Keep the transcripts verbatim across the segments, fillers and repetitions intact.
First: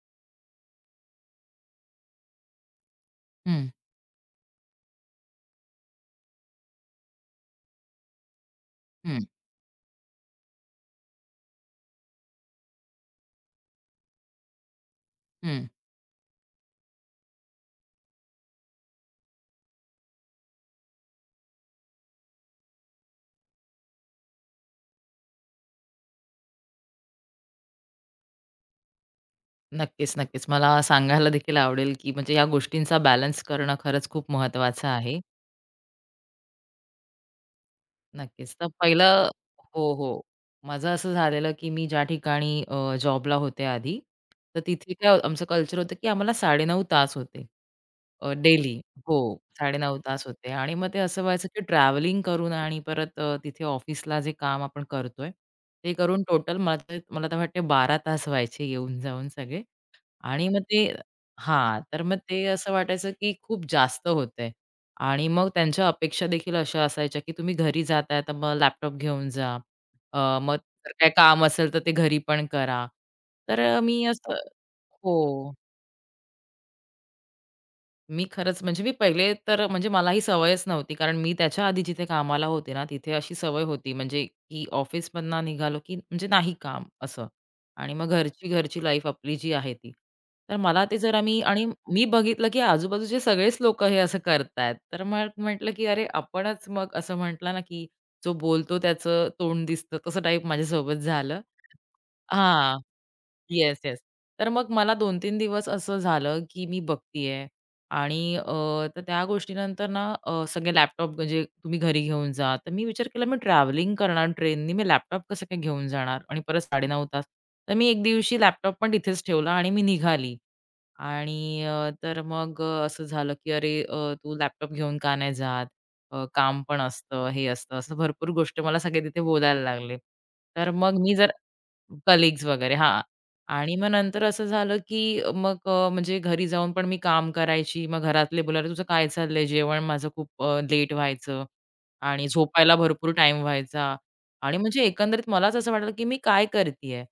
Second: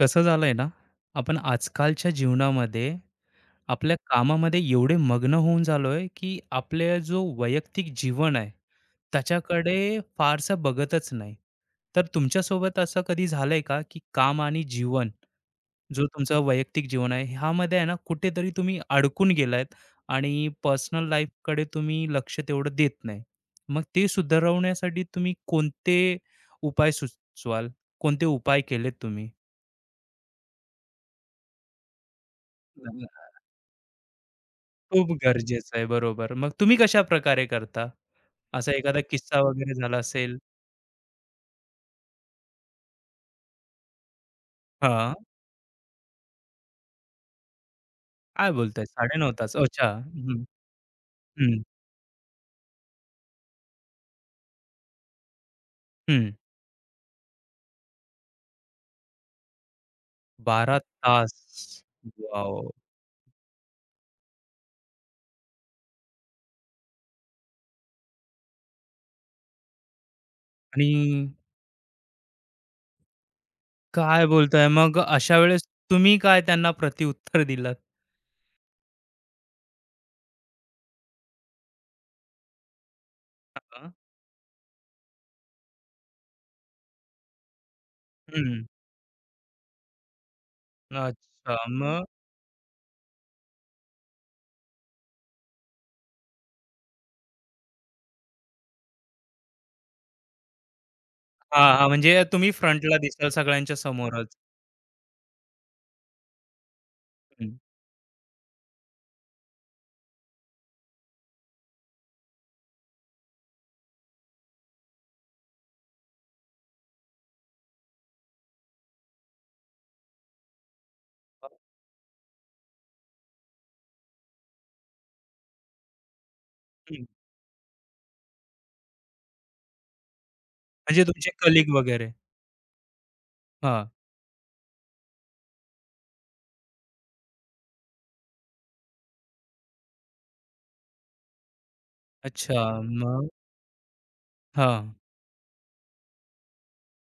कसं झालंय ना, आपण आजकालच्या जीवनामध्ये हं, आपल्या कामामध्ये एवढे मग्न होऊन झालोय, की आपला जो वैयक्तिक जीवन आहे, हं, त्याच्याकडे फारसं बघतच नाही. तर तुमच्यासोबत असं कधी झालंय का, की काम आणि जीवन, हं. जो तुमचं वैयक्तिक जीवन आहे, ह्यामध्ये आहे ना कुठेतरी तुम्ही अडकून गेलात आणि पर्सनल लाईफकडे तुम्ही लक्ष तेवढं देत नाही. मग ते सुधारवण्यासाठी तुम्ही कोणते उपाय सुचवाल? कोणते उपाय केलेत तुम्ही? नक्कीच, नक्कीच. मला सांगायला देखील आवडेल, की म्हणजे या गोष्टींचा बॅलन्स करणं खरंच खूप महत्त्वाचं खूप आहे. गरजेचं आहे. बरोबर. मग तुम्ही कशा प्रकारे करता? नक्कीच. तर असा एखादा पहिलं. किस्सा वगैरे हो, झाला हो. असेल? माझं असं झालेलं, की मी ज्या ठिकाणी अ, जॉबला होते आधी, तर तिथे काय हां, हो- आमचं कल्चर होतं, की आम्हाला साडे नऊ तास होते, अ, काय डेली. बोलताय? हो, साडे नऊ तास. अच्छा. साडे नऊ तास हं, होते आणि मग ते असं व्हायचं, की हं, ट्रॅव्हलिंग करून आणि परत अ, तिथे ऑफिसला जे काम आपण करतोय, ते करून हं. टोटल मला मला तर वाटते बारा तास व्हायचे येऊन-जाऊन सगळे. आणि मग ते. बारा हां, तास. तर मग ते वाव असं वाटायचं, की खूप जास्त होतंय. आणि मग त्यांच्या अपेक्षा देखील अशा असायच्या, की तुम्ही घरी जाताय तर मग लॅपटॉप घेऊन जा. अ, मग जर आणि काही काम असेल तर ते घरी पण करा. तर मी काय असं. बोलताय? मग अशा हो. वेळेस तुम्ही काय त्यांना प्रत्युत्तर दिलात? मी खरंच म्हणजे मी पहिले तर म्हणजे मला ही सवयच नव्हती. कारण मी त्याच्या आधी जिथे कामाला होते ना, तिथे अशी सवय होती हां. म्हणजे की ऑफिसमधनं निघालो की म्हणजे नाही काम असं आणि मग घरची, हं. घरची लाईफ आपली जी आहे ती. तर मला ते जरा मी अच्छा. आणि मी मग बघितलं की आजूबाजूचे सगळेच लोकं हे असं करतायत. तर मग म्हटलं की "अरे आपणच" मग असं म्हटलं ना, की "जो बोलतो त्याचं तोंड दिसतं" तसं टाईप माझ्यासोबत झालं. हां, हां. म्हणजे तुम्ही हां. फ्रंटला दिसाल सगळ्यांच्या येस, येस. समोरच. तर मग मला दोन तीन दिवस असं झालं, की मी बघतीये हं. आणि अ, तर त्या गोष्टीनंतर ना अ, सगळे लॅपटॉप म्हणजे तुम्ही घरी घेऊन जा. तर मी विचार केला, मी ट्रॅव्हलिंग करणार ट्रेननी, मी लॅपटॉप कसं काय घेऊन जाणार आणि परत साडे नऊ तास. तर मी एक दिवशी लॅपटॉप पण तिथेच ठेवला आणि मी निघाली आणि अ, तर मग अ, असं झालं, की "अरे अ, तू लॅपटॉप घेऊन का नाही जात? अ, काम पण हं. असतं, हे असतं." असं भरपूर गोष्टी मला सगळे तिथे बोलायला लागले. तर मग म्हणजे मी तुमचे जर. कलीग वगैरे. कलिग्स वगैरे, हां. आणि मग हां. नंतर असं झालं, की मग अ, म्हणजे घरी जाऊन पण मी काम करायची. मग घरातले बोलायला, "तुझं काय चाललंय?" जेवण माझं खूप अ, लेट व्हायचं आणि अच्छा. झोपायला भरपूर मग? टाईम व्हायचा आणि म्हणजे हां. एकंदरीत मलाच असं वाटलं, की मी काय करतीये?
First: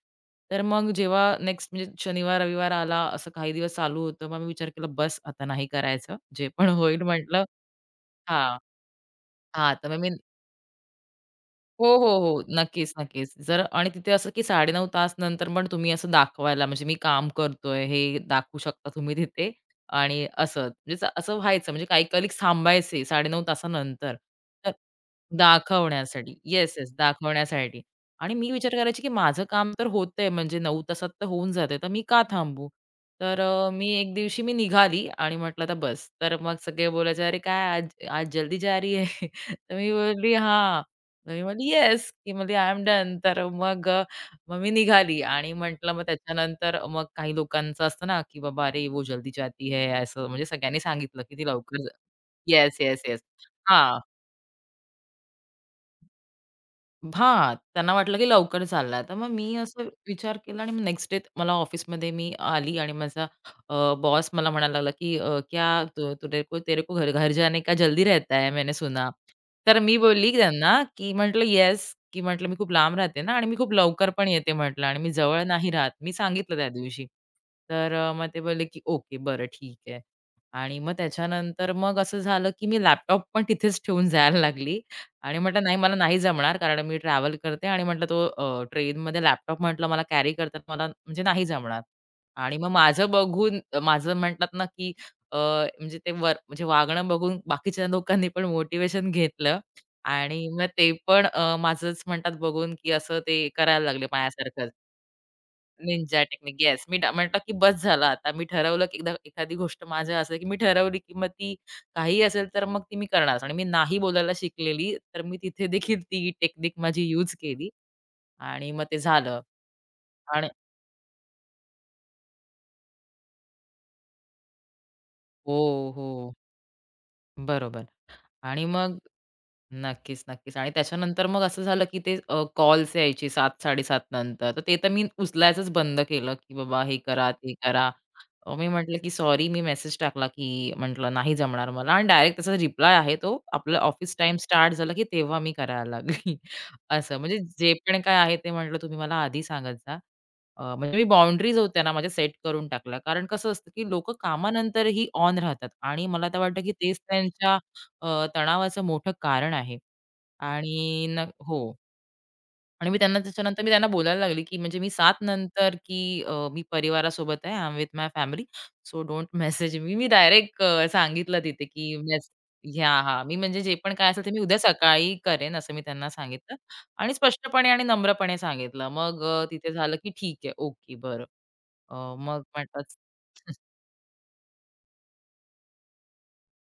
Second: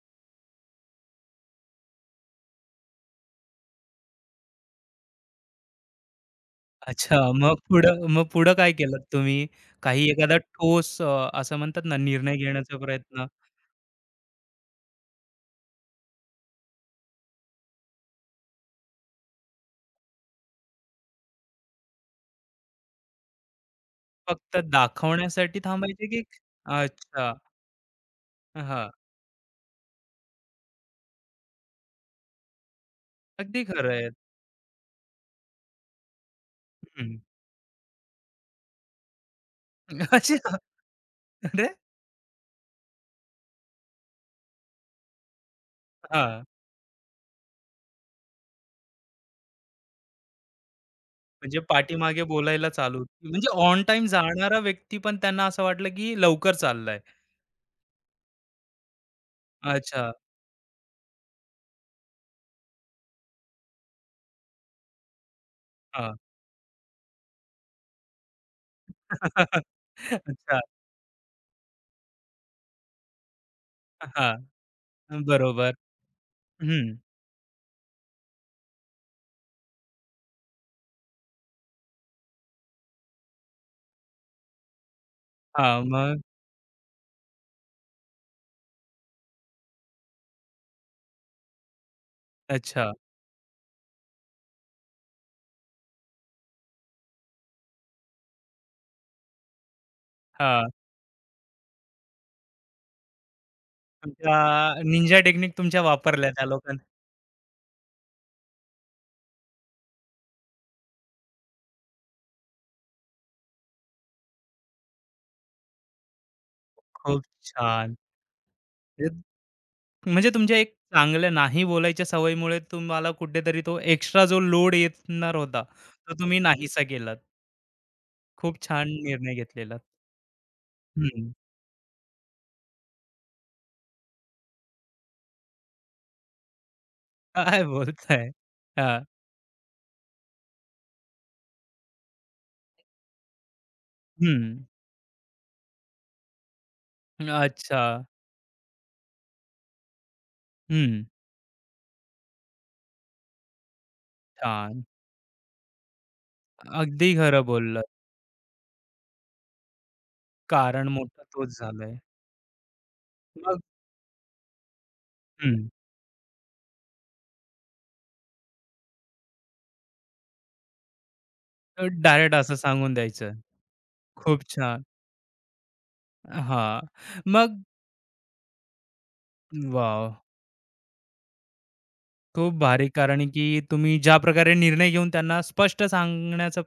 तर मग जेव्हा नेक्स्ट म्हणजे शनिवार, रविवार आला, असं काही दिवस चालू होतं. मग मी विचार केला, "बस आता नाही करायचं. जे पण होईल" अच्छा. म्हटलं. मग पुढं मग पुढं हां, काय केलत तुम्ही? हां. तर मग काही मी. एखादा ठोस अ, असं म्हणतात हो, ना, हो, निर्णय हो. घेण्याचा नक्कीच, प्रयत्न नक्कीच. जर आणि तिथे असं की साडे नऊ तास नंतर पण तुम्ही असं दाखवायला म्हणजे मी काम करतोय हे दाखवू शकता तुम्ही तिथे आणि असं. म्हणजे च असं व्हायचं म्हणजे काही कलीग्स थांबायचे साडे नऊ तासानंतर. फक्त तर दाखवण्यासाठी थांबायचे की दाखवण्यासाठी. Yes, yes. अच्छा. दाखवण्यासाठी. आणि मी विचार हां. करायची की माझं काम तर होतंय म्हणजे नऊ तासात तर होऊन जातंय, तर मी का थांबू? तर अगदी अ, मी खरं आहे. एक दिवशी मी निघाली आणि म्हटलं आता बस. तर मग सगळे हं. बोलायचे, "अरे काय आज आज जल्दी जा रही है?" तर मी बोलली, अच्छा. "हां." मग मी म्हटली, अरे! "येस," की म्हटली, "आय एम डन." तर मग अ, मग मी निघाली आणि म्हटलं मग हां. त्याच्यानंतर मग काही लोकांचं असतं ना, की "बाबा, अरे वो जल्दी जाती है." असं म्हणजे सगळ्यांनी सांगितलं, की ती म्हणजे लवकर. पाठीमागे बोलायला येस, येस, चालू. येस. म्हणजे ऑन हां. टाईम जाणारा व्यक्ती पण त्यांना असं वाटलं की लवकर चाललाय. हां, त्यांना वाटलं की लवकर चालला. तर मग मी असं अच्छा. विचार केला आणि मग नेक्स्ट डे मला ऑफिसमध्ये मी आली आणि माझा बॉस मला म्हणायला लागला की अ, "क्या तु हां. तुरे को तेरे को घर घर जाने का जल्दी रहता है, मैंने सुना." तर मी बोलली की अच्छा. त्यांना की म्हटलं, "येस." की म्हटलं, "मी खूप लांब राहते ना आणि मी खूप लवकर पण हां. येते," म्हटलं, "आणि मी जवळ नाही बरोबर. राहत." मी सांगितलं त्या हं. दिवशी. तर अ, मग ते बोलले की "ओके, बरं, ठीक आहे." आणि मग त्याच्यानंतर मग असं झालं की मी लॅपटॉप पण तिथेच ठेवून जायला लागली आणि म्हटलं, "नाही, हां. मला नाही मग? जमणार कारण मी ट्रॅव्हल करते" आणि म्हटलं तो अ, ट्रेनमध्ये लॅपटॉप म्हटलं मला कॅरी करतात मला म्हणजे नाही जमणार. आणि मग अच्छा. माझं बघून अ, माझं म्हणतात ना, की अ, म्हणजे ते वर म्हणजे वागणं बघून बाकीच्या लोकांनी पण मोटिव्हेशन घेतलं आणि मग हां. ते पण अ, माझंच म्हणतात बघून, की असं ते करायला लागले माझ्यासारखंच. तुमच्या निंजा टेक्निक तुमच्या निंजा वापरल्या त्या टेक्निक. लोकांनी. येस. मी ड म्हणतो की बस झालं आता. मी ठरवलं की एकदा एखादी गोष्ट माझं असं की मी ठरवली की मग ती काहीही असेल तर मग ती मी करणारच आणि मी नाही बोलायला शिकलेली, तर मी तिथे देखील ती टेक्निक माझी खूप यूज केली छान. आणि मग ते म्हणजे झालं. म्हणजे आणि तुमच्या एक चांगल्या नाही बोलायच्या सवयीमुळे तुम्हाला कुठेतरी तो एक्स्ट्रा जो लोड येणार होता, हो, तो हो. तुम्ही नाहीसा केलात. बरोबर. खूप आणि छान मग निर्णय घेतलेला. नक्कीच, नक्कीच. आणि त्याच्यानंतर हं. मग असं झालं की ते कॉल्स यायचे सात-साडे सात नंतर. तर ते तर मी उचलायचंच बंद केलं की बाबा हे करा, ते काय करा. बोलताय? अ, मी म्हटलं हां. की सॉरी मी मेसेज टाकला की म्हटलं नाही जमणार मला आणि डायरेक्ट त्याचा रिप्लाय आहे तो आपलं ऑफिस टाईम हं. स्टार्ट झाला की तेव्हा मी करायला लागली. असं म्हणजे जे अच्छा. पण काय आहे ते म्हटलं तुम्ही मला आधी सांगत जा. अ, म्हणजे मी हं. बाउंडरीज होत्या ना माझ्या सेट करून टाकल्या. कारण कसं असतं की लोकं छान. कामानंतरही ऑन राहतात आणि मला तर वाटतं की तेच अगदी खरं त्यांच्या बोललात. अ, तणावाचं मोठं कारण आहे कारण आणि मोठा न तोच हो. झालाय. आणि मी त्यांना मग त्याच्यानंतर मी त्यांना बोलायला लागले, की म्हणजे मी सात हं. नंतर, की अ, मी परिवारासोबत आहे. I am with my family. So don't message me. मी डायरेक्ट अ, सांगितलं तिथे, की मेस. डायरेक्ट असं सांगून हां, हां. द्यायचं. मी म्हणजे जे पण काय असेल ते मी खूप उद्या छान. सकाळी करेन असं मी त्यांना सांगितलं हां. आणि मग स्पष्टपणे आणि नम्रपणे सांगितलं. मग अ, तिथे झालं, वॉव! की "ठीक आहे. ओके. बरं." अ, मग खूप भारी. म्हटलंच. कारण आहे की तुम्ही ज्या प्रकारे निर्णय घेऊन त्यांना स्पष्ट सांगण्याचं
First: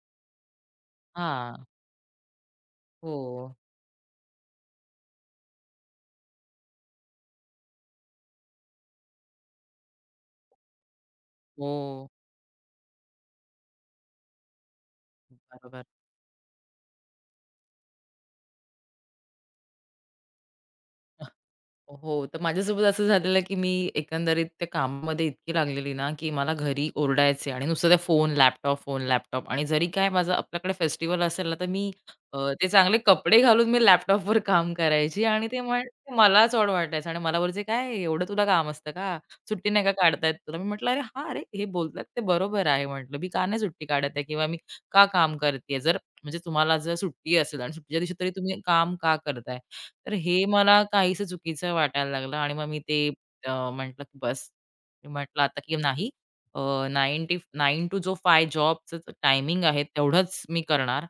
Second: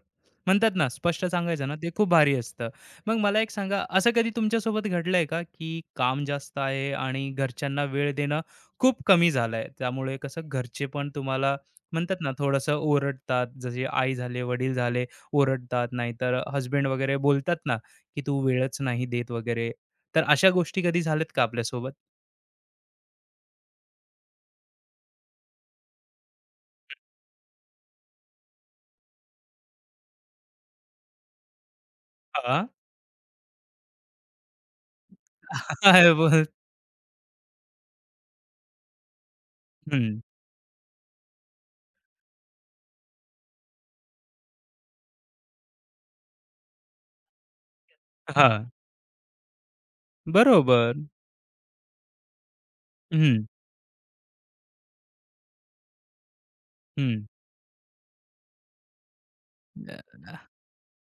म्हणतात ना, स्पष्ट हां. सांगायचं ना, ते खूप भारी असतं. मग मला एक हो. सांगा, असं कधी तुमच्यासोबत घडलंय का, की काम जास्त आहे आणि घरच्यांना वेळ देणं खूप कमी झालंय? त्यामुळे कसं घरचे पण तुम्हाला हो. म्हणतात ना, थोडंसं ओरडतात, जसे आई झाले, वडील झाले बरोबर. ओरडतात, नाहीतर हसबंड वगैरे बोलतात ना, की "तू वेळच नाही देत" वगैरे. तर अशा गोष्टी कधी झाल्यात का आपल्यासोबत? हो, तर माझ्यासोबत असं झालेलं, की मी एकंदरीत त्या कामामध्ये इतकी लागलेली ना, की मला घरी ओरडायचे आणि नुसतं त्या फोन, लॅपटॉप, फोन, लॅपटॉप आणि जरी काय माझं आपल्याकडे फेस्टिवल असेल ना, तर मी अ, ते हां. चांगले कपडे घालून मी लॅपटॉपवर काम करायची आणि ते मग बोल मलाच ऑड वाटायचं आणि मला बोलायचे, "काय एवढं तुला काम असतं का? सुट्टी नाही का हं. काढता तुला?" मी म्हटलं, "अरे हां, अरे हे बोलतात ते बरोबर आहे," म्हटलं, "मी का नाही सुट्टी काढत आहे किंवा मी का काम करतेय? जर म्हणजे तुम्हाला जर सुट्टी असेल आणि सुट्टीच्या दिवशी तरी तुम्ही हां. काम का करताय?" तर हे मला बरोबर. काहीसं चुकीचं वाटायला लागलं आणि मग मी ते हं, अ, म्हटलं की बस. मी म्हटलं आता की नाही अ, नऊ हं. टी नऊ टू जो पाच जॉबचं टायमिंग आहे अ, तेवढंच मी करणार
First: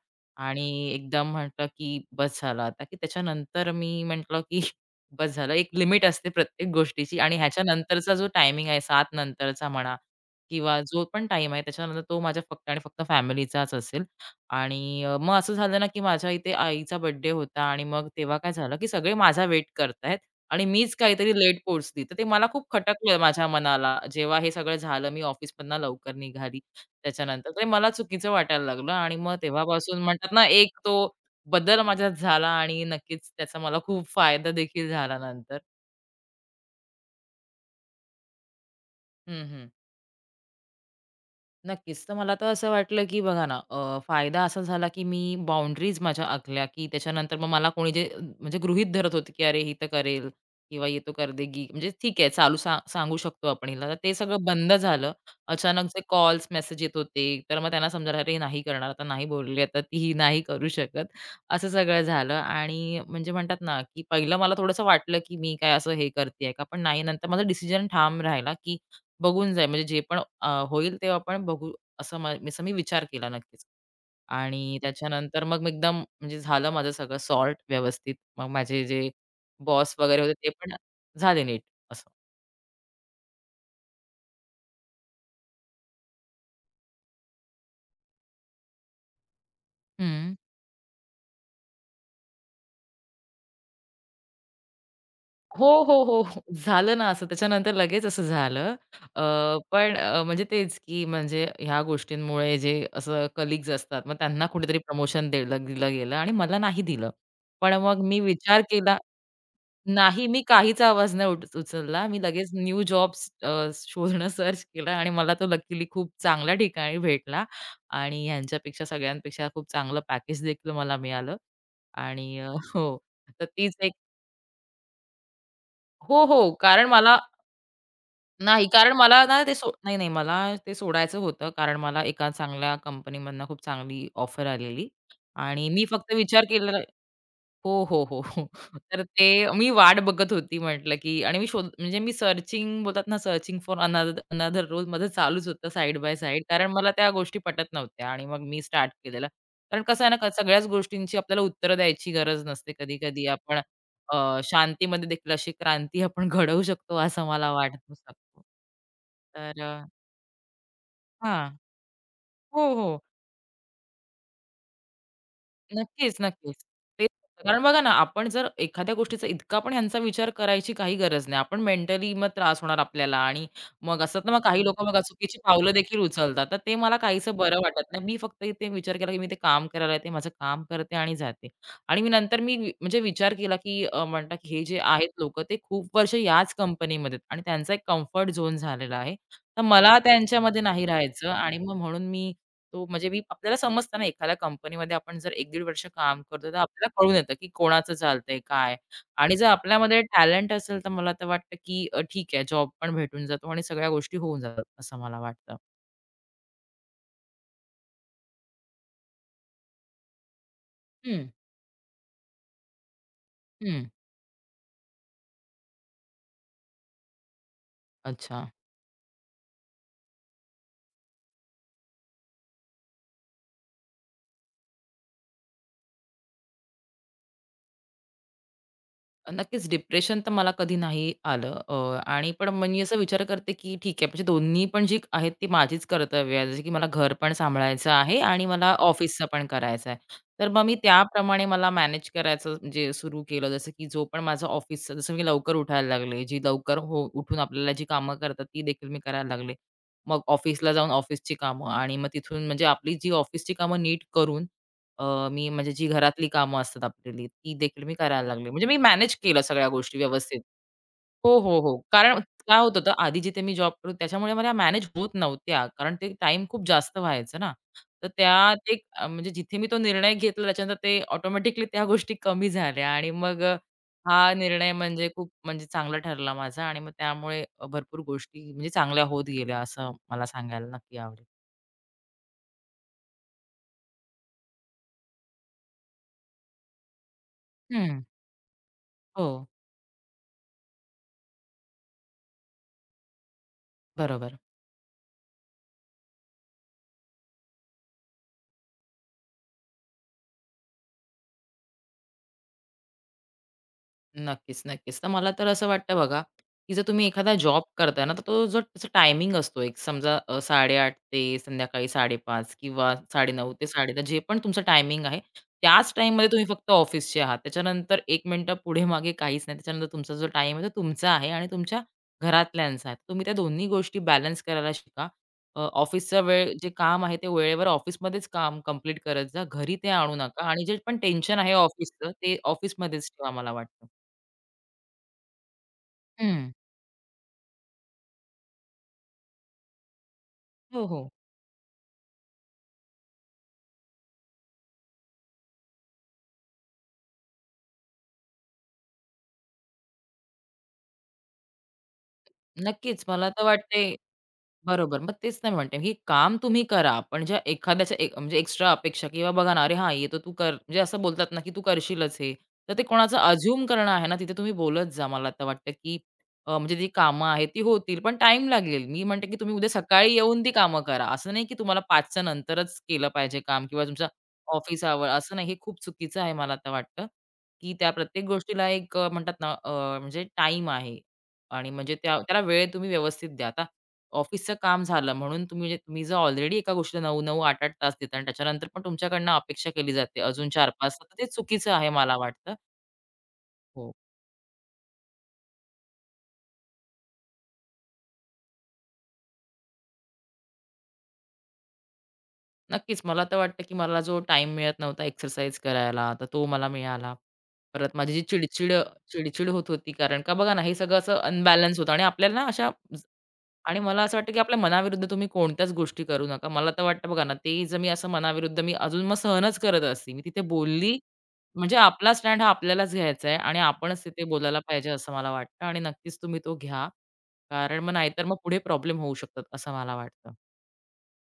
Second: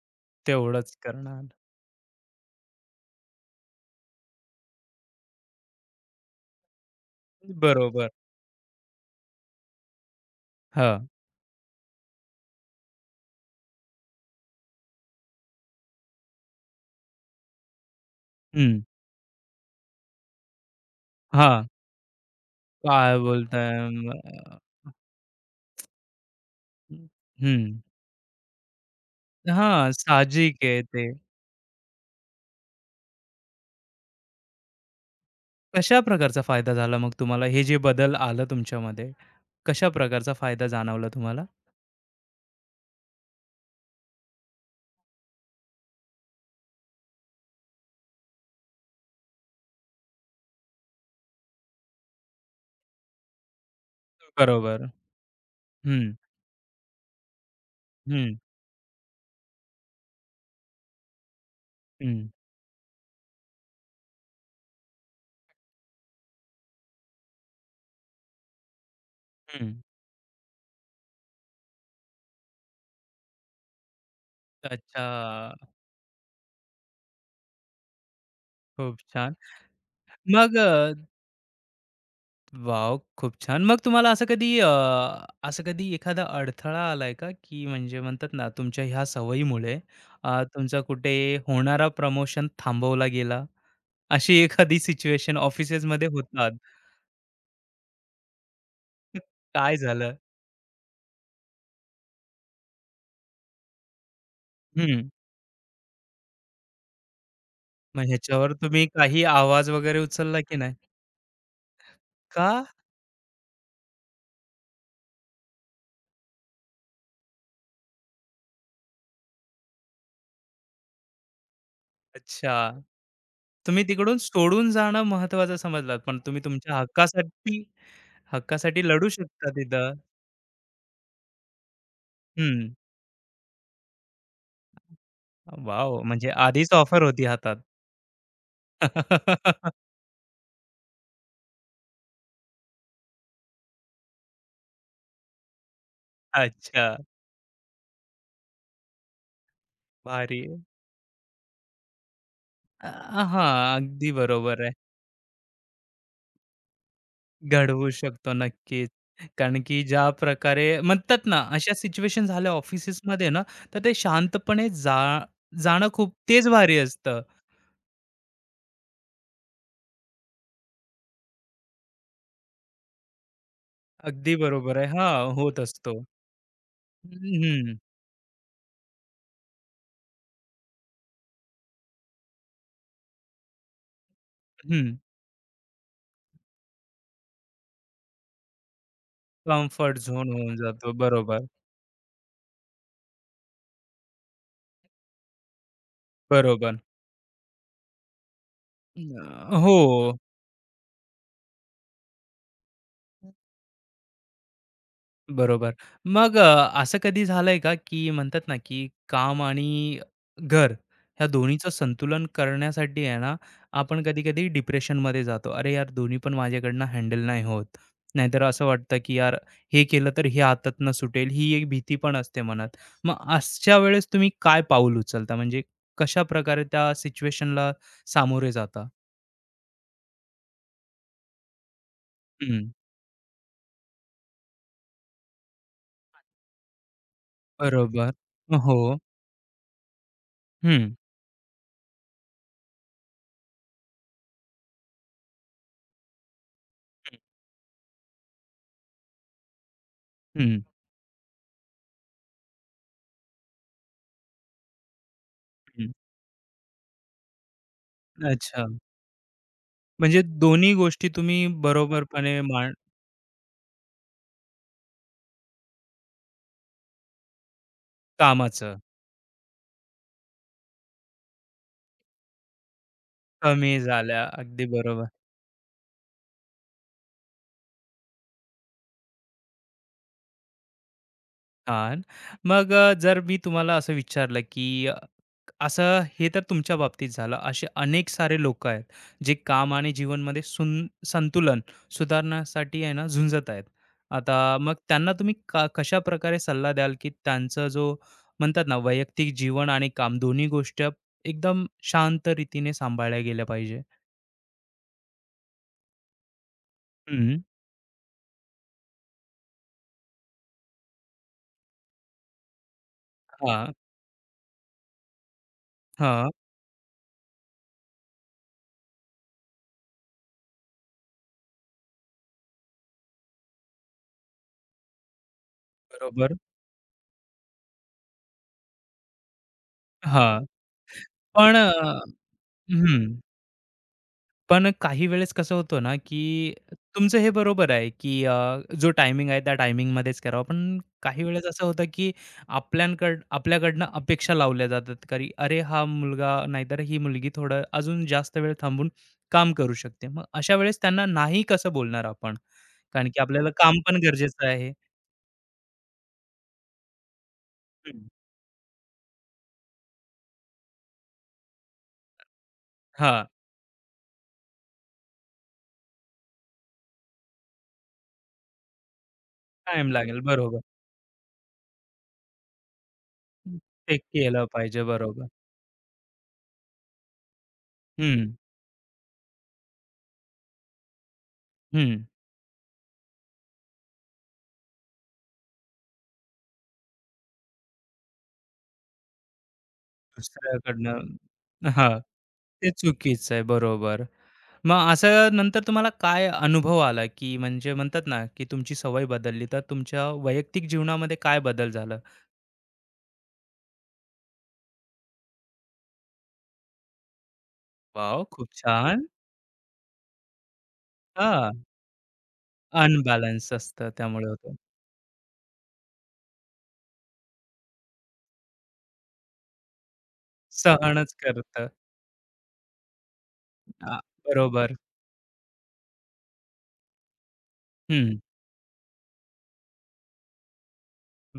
आणि तेवढंच एकदम करणार. म्हटलं की बस झालं आता, की त्याच्यानंतर मी म्हटलं की बस झालं. एक लिमिट असते प्रत्येक गोष्टीची आणि बरोबर. ह्याच्यानंतरचा जो टायमिंग आहे सात नंतरचा म्हणा किंवा जो हां. पण टाईम आहे त्याच्यानंतर तो माझ्या फक्त आणि फक्त फॅमिलीचाच असेल. आणि अ, मग असं झालं ना, की माझ्या इथे आईचा बर्थडे होता आणि मग तेव्हा काय झालं, हं. की सगळे माझा वेट करतायत आणि मीच काहीतरी लेट हां. पोहोचली. तर ते मला खूप खटकलं काय माझ्या बोलताय? मनाला. जेव्हा हे अ, सगळं झालं, मी ऑफिसमधनं लवकर निघाली त्याच्यानंतर. ते हं. मला चुकीचं वाटायला लागलं आणि मग हां, तेव्हापासून म्हणतात ना, साहजिक एक आहे तो ते. बदल माझ्यात झाला आणि नक्कीच त्याचा मला खूप फायदा देखील झाला नंतर. कशा प्रकारचा फायदा झाला मग तुम्हाला? हे जे बदल आलं तुमच्यामध्ये, हं, हं. कशा प्रकारचा फायदा जाणवला तुम्हाला? नक्कीच. तर मला तर असं वाटलं, की बघा ना, अ, फायदा असा झाला, की मी बाउंडरीज माझ्या आखल्या, की त्याच्यानंतर मग मला कोणी जे म्हणजे गृहीत धरत होते, की "अरे, ही तर करेल किंवा ये तो कर देगी." म्हणजे ठीक आहे, चालू सा सांगू शकतो आपण हिला. तर ते सगळं बंद बरोबर. झालं. अचानक जे हं, कॉल्स, मेसेज येत होते, तर मग त्यांना समजायला, हं, "अरे, नाही करणार आता, नाही बोलली आता ती, ही नाही करू शकत." असं सगळं हं, झालं आणि म्हणजे म्हणतात ना, की पहिलं मला थोडंसं वाटलं, की मी काय असं हे करते का? पण नाही, नंतर माझा डिसिजन ठाम राहिला, की बघून जाईल हं. म्हणजे जे पण अ, होईल ते आपण बघू असं म असं मी विचार केला नक्कीच. आणि त्याच्यानंतर अच्छा. मग मी एकदम म्हणजे झालं माझं सगळं सॉर्ट व्यवस्थित. मग माझे खूप जे छान. बॉस वगैरे होते ते मग अ, पण झाले नीट असं. वाव, खूप छान. मग तुम्हाला असं कधी अ, असं कधी एखादा अडथळा आलाय का? की म्हणजे म्हणतात ना, तुमच्या ह्या सवयीमुळे हं. अ, तुमचा कुठे होणारा प्रमोशन थांबवला गेला? अशी एखादी सिच्युएशन हो, हो, ऑफिसेसमध्ये हो, हो. होतात. झालं ना असं त्याच्यानंतर लगेच असं झालं. अ, काय पण झालं? अ, म्हणजे तेच की म्हणजे ह्या गोष्टींमुळे जे असं कलीग्स असतात, मग त्यांना कुठेतरी हं. प्रमोशन दिलं दिलं गेलं आणि मला नाही दिलं. पण मग मग मी ह्याच्यावर विचार तुम्ही केला काही आवाज वगैरे नाही, उचलला मी की नाही? काहीच आवाज नाही उट उचलला. मी लगेच का? न्यू जॉब्स अ, शोधणं सर्च केलं आणि मला तो लकीली खूप चांगल्या ठिकाणी भेटला आणि ह्यांच्यापेक्षा सगळ्यांपेक्षा खूप चांगलं पॅकेज देखील मला मिळालं आणि अ, अच्छा. हो, तर तीच तुम्ही एक. तिकडून सोडून जाणं महत्त्वाचं समजलात, पण हो, तुम्ही हो. तुमच्या कारण मला हक्कासाठी नाही, हक्कासाठी कारण लढू मला ना शकता ते सो तिथं. नाही, नाही. मला ते सोडायचं होतं कारण मला एका हं. चांगल्या कंपनीमधनं खूप चांगली ऑफर आलेली आणि मी वॉव! फक्त म्हणजे विचार आधीच केलेला. ऑफर होती हातात. हो, हो, हो, हो. तर ते मी वाट बघत होती म्हटलं, की आणि मी शोध म्हणजे मी सर्चिंग बोलतात ना, searching for another another role माझं चालूच होतं साइड बाय साइड. कारण अच्छा, मला त्या गोष्टी पटत नव्हत्या आणि मग मी स्टार्ट केलेलं. कारण कसं आहे ना, क- भारी आहे. सगळ्याच गोष्टींची आपल्याला उत्तरं द्यायची गरज नसते. अ, अ, कधी-कधी हां, आपण अगदी अ, बरोबर आहे. शांतीमध्ये देखील अशी क्रांती आपण घडवू शकतो, असं मला घडवू वाटत. शकतो नक्कीच. कारण तर अ, की ज्या प्रकारे म्हणतात ना, हां. अशा सिच्युएशन झाल्या हो, हो. ऑफिसेसमध्ये ना, तर ते शांतपणे जा जाणं खूप नक्कीच, तेच नक्कीच. भारी तेच असतं. कारण बघा ना, आपण जर एखाद्या गोष्टीचा इतका आपण ह्यांचा विचार करायची काही गरज नाही. आपण मेंटली मग त्रास होणार आपल्याला आणि मग असतात ना, अगदी मग काही बरोबर लोकं आहे. बघा हां, चुकीची होत पावलं असतो. देखील उचलतात. तर ते मला काहीसं बरं हं, वाटत नाही. मी फक्त ते विचार केला, की मी ते काम करायला येते, माझं काम करते आणि जाते. आणि मी नंतर मी वि- म्हणजे विचार केला, की अ, म्हणतात, की हे जे हं. आहेत लोकं ते खूप वर्ष याच कंपनीमध्ये आणि त्यांचा एक कम्फर्ट झोन झालेला आहे. तर मला कम्फर्ट झोन होऊन त्यांच्यामध्ये नाही जातो. राहायचं बरोबर, आणि मग म्हणून मी तो म्हणजे मी आपल्याला समजतं ना, एखाद्या कंपनीमध्ये आपण जर एक पंधरा वर्ष काम करतो, तर बरोबर. आपल्याला कळून येतं, की कोणाचं चालतंय, काय? आणि जर अ, हो. आपल्यामध्ये टॅलेंट असेल, तर मला तर वाटतं, की अ, ठीक आहे, जॉब पण भेटून जातो आणि सगळ्या गोष्टी होऊन जातात, असं मला वाटतं. बरोबर. मग अ, असं कधी झालंय का, की म्हणतात ना, की काम आणि घर हं. ह्या दोन्हीचं संतुलन करण्यासाठी आहे ना, हं. आपण कधी-कधी डिप्रेशनमध्ये जातो. अरे यार, दोन्ही पण माझ्याकडनं हँडल नाही होत. नाहीतर अच्छा. असं वाटतं, की यार हे केलं तर हे हातातनं सुटेल, ही एक भीती पण असते मनात. मग अशा वेळेस तुम्ही काय पाऊल उचलता? म्हणजे कशाप्रकारे त्या सिच्युएशनला सामोरे जाता? नक्कीच डिप्रेशन तर मला कधी नाही आलं. अ, आणि पण मग हं, मी असं विचार करते, की ठीक आहे, म्हणजे दोन्ही पण जी आहेत ती माझीच कर्तव्य आहे, जसं की मला घर पण सांभाळायचं बरोबर. आहे आणि मला हो. ऑफिसचं पण करायचं आहे. तर मग हं, मी हं, त्याप्रमाणे मला मॅनेज करायचं म्हणजे सुरू केलं, जसं की जो पण माझं ऑफिसचं, जसं मी लवकर उठायला लागले, जी लवकर हो उठून आपल्याला जी कामं करतात ती देखील मी करायला लागले. मग हं, ऑफिसला जाऊन ऑफिसची कामं आणि मग तिथून म्हणजे आपली जी ऑफिसची कामं नीट करून, अ, मी म्हणजे जी हं. घरातली कामं असतात आपलेली, ती देखील मी करायला लागले. म्हणजे अच्छा. मी मॅनेज केलं सगळ्या गोष्टी म्हणजे व्यवस्थित. दोन्ही गोष्टी हो, तुम्ही हो, हो. कारण बरोबरपणे काय होत मांड होतं, आधी जिथे मी जॉब करत त्याच्यामुळे मला मॅनेज होत नव्हत्या. कारण ते टाईम खूप जास्त व्हायचं ना. तर त्या कामाचं ते अ, म्हणजे जिथे मी तो निर्णय घेतला त्याच्यानंतर ते ऑटोमॅटिकली त्या गोष्टी कमी झाल्या आणि मग अ, कमी झाल्या. हा अगदी निर्णय बरोबर. म्हणजे खूप म्हणजे चांगला ठरला माझा आणि मग त्यामुळे अ, भरपूर गोष्टी म्हणजे चांगल्या होत गेल्या, असं मला सांगायला नक्की आवडेल. छान. मग अ, जर मी तुम्हाला असं विचारलं, की अ, असं हे तर तुमच्या बाबतीत झालं. असे हं. अनेक सारे लोकं आहेत, हो. जे काम आणि जीवनमध्ये सुन संतुलन सुधारण्यासाठी आहे ना, झुंजत आहेत. आता बरोबर. मग त्यांना तुम्ही का कशाप्रकारे सल्ला द्याल, की त्यांचा जो म्हणतात ना, वैयक्तिक जीवन आणि काम दोन्ही गोष्टी एकदम शांत रीतीने सांभाळल्या गेल्या पाहिजे? नक्कीच, नक्कीच. तर मला तर असं वाटतं बघा, की जर तुम्ही एखादा हं. जॉब करताय ना, तर तो जो त्याचा टायमिंग असतो, एक समजा अ, साडे आठ ते संध्याकाळी साडे पाच किंवा साडे नऊ ते हां, साडे दहा, जे पण तुमचं टायमिंग आहे, त्याच टाईममध्ये हां. तुम्ही फक्त ऑफिसचे आहात. त्याच्यानंतर एक मिनिटं पुढे-मागे काहीच नाही. त्याच्यानंतर तुमचा जो टाईम आहे, तो तुमचा आहे आणि तुमच्या घरातल्यांचा आहे. तुम्ही त्या दोन्ही गोष्टी बॅलन्स करायला शिका. ऑफिसचा बरोबर. वेळ जे काम आहे, ते वेळेवर ऑफिसमध्येच काम कंप्लीट करत जा. घरी ते आणू नका हां. आणि जे पण टेन्शन आहे पण अ, ऑफिसचं, ते हं. ऑफिसमध्येच ठेवा, मला वाटतं. पण काही वेळेस कसं होतं ना, हं. की तुमचं हे बरोबर आहे, की अ, जो टायमिंग आहे त्या टायमिंगमध्येच करावं. पण हो, हो. काही वेळेस असं होतं, की आपल्याकडं आपल्याकडनं अपेक्षा लावल्या जातात, की "अरे, हा मुलगा नाहीतर ही मुलगी थोडं अजून जास्त वेळ थांबून काम करू शकते." मग अशा वेळेस त्यांना नाही कसं बोलणार आपण? नक्कीच. कारण की मला तर आपल्याला काम वाटते. पण गरजेचं आहे. बरोबर. मग तेच नाही म्हणते, की काम तुम्ही करा, पण ज्या एखाद्याच्या हं. एक म्हणजे एक्स्ट्रा अपेक्षा किंवा बघा ना, "अरे हां, हे तर तू कर", म्हणजे असं बोलतात ना, की "तू करशीलच हे." तर ते कोणाचं हां. अझ्युम करणं आहे ना, तिथे तुम्ही बोलत जा. मला आता वाटतं, की अ, म्हणजे जी कामं आहेत ती होतील, पण टाईम लागेल. मी म्हणते, की तुम्ही उद्या टाईम सकाळी लागेल. येऊन ती बरोबर. कामं करा. असं नाही, की तुम्हाला 5च्या नंतरच केलं पाहिजे हम्म. काम किंवा ते तुमचा केलं पाहिजे. ऑफिस आवर बरोबर. असं नाही. हे खूप चुकीचं आहे, मला आता वाटतं, की त्या प्रत्येक हं, गोष्टीला एक अ, म्हणतात ना, अ, म्हणजे टाईम आहे आणि म्हणजे हं. त्या त्याला वेळ तुम्ही व्यवस्थित द्या. आता ऑफिसचं काम झालं म्हणून तुम्ही म्हणजे तुम्ही जर ऑलरेडी एका गोष्टीला नऊ नऊ, आठ आठ तास देता आणि त्याच्यानंतर पण तुमच्याकडनं अपेक्षा केली जाते अजून चार पाच तास, दुसऱ्याकडनं तर ते चुकीचं आहे, हां, मला वाटतं. ते चुकीचं आहे. हो. बरोबर. मग असं नंतर तुम्हाला काय अनुभव आला, की म्हणजे म्हणतात ना, की तुमची सवय बदलली, तर तुमच्या वैयक्तिक जीवनामध्ये काय बदल झाला? नक्कीच मला तर वाटतं, की मला जो टाइम मिळत नव्हता एक्सरसाइज करायला, तर तो मला मिळाला. परत माझी जी वॉव! खूप चिडचिड छान. चिडचिड होत होती, कारण का बघा ना, हे सगळं असं हां, अनबॅलन्स होतं आणि आपल्याला ना अशा. अनबॅलन्स आणि असतं मला असं त्यामुळे वाटतं, की होतं. आपल्या मनाविरुद्ध तुम्ही कोणत्याच गोष्टी करू नका. मला तर वाटतं बघा ना, ते जर मी असं मनाविरुद्ध मी अजून मग सहनच करत असती. मी तिथे बोलली, सहनच करतं. म्हणजे आपला स्टँड हा आपल्यालाच घ्यायचा आहे आणि आ, आपणच तिथे बोलायला बरोबर. पाहिजे, असं मला वाटतं, आणि नक्कीच तुम्ही तो घ्या. कारण मग हं. नाहीतर मग पुढे प्रॉब्लेम होऊ शकतात, असं मला वाटतं.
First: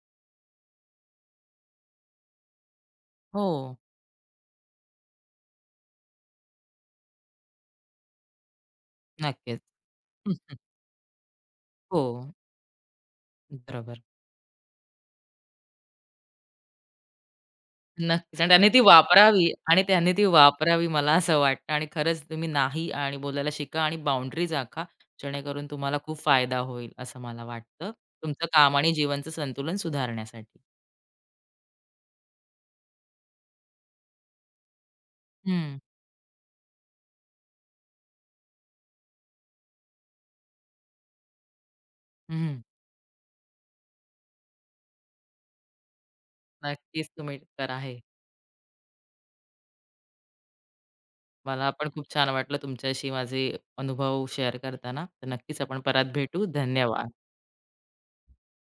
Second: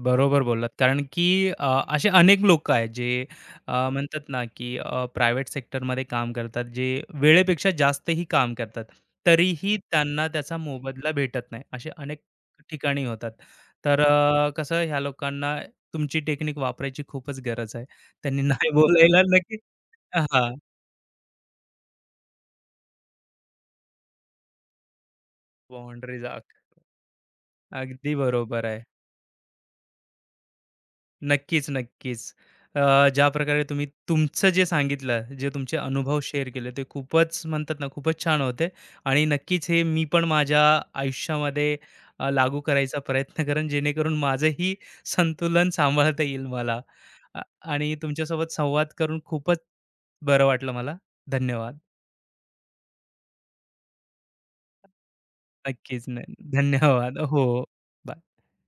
बरोबर बोललात. कारण की अ, असे अनेक लोकं आहेत जे हो, अ, म्हणतात ना, की प्रायव्हेट सेक्टरमध्ये काम करतात, जे वेळेपेक्षा जास्तही काम करतात. नक्कीच. तरीही त्यांना त्याचा मोबदला भेटत नाही. असे हो, अनेक ठिकाणी होतात. बरोबर. तर अ, कसं ह्या लोकांना तुमची टेक्निक वापरायची खूपच गरज आहे. नक्कीच, त्यांनी आणि त्यांनी नाही ती बोलायला वापरावी नक्की आणि त्यांनी ती हां, वापरावी, मला असं वाटतं, आणि खरंच तुम्ही नाही आणि बोलायला शिका आणि बाउंडरीज आखा, जेणेकरून तुम्हाला खूप बाउंडरीज फायदा होईल, असं मला वाटतं. अगदी तुमचं बरोबर काम आहे. आणि जीवनचं संतुलन सुधारण्यासाठी. नक्कीच, नक्कीच. अ, ज्या प्रकारे तुम्ही तुमचं जे सांगितलं, जे तुमचे हं, अनुभव शेअर केले, ते खूपच म्हणतात ना, खूपच छान होते आणि नक्कीच हे मी पण माझ्या आयुष्यामध्ये अ, हं. लागू करायचा प्रयत्न करेन, जेणेकरून माझंही संतुलन सांभाळता येईल मला. नक्कीच तुम्ही अ, करा आणि हे. तुमच्यासोबत संवाद करून खूपच बरं वाटलं मला. मला धन्यवाद. पण खूप छान वाटलं तुमच्याशी माझे अनुभव शेअर करताना. तर नक्कीच आपण नक्कीच. परत न भेटू. धन्यवाद. धन्यवाद. हो.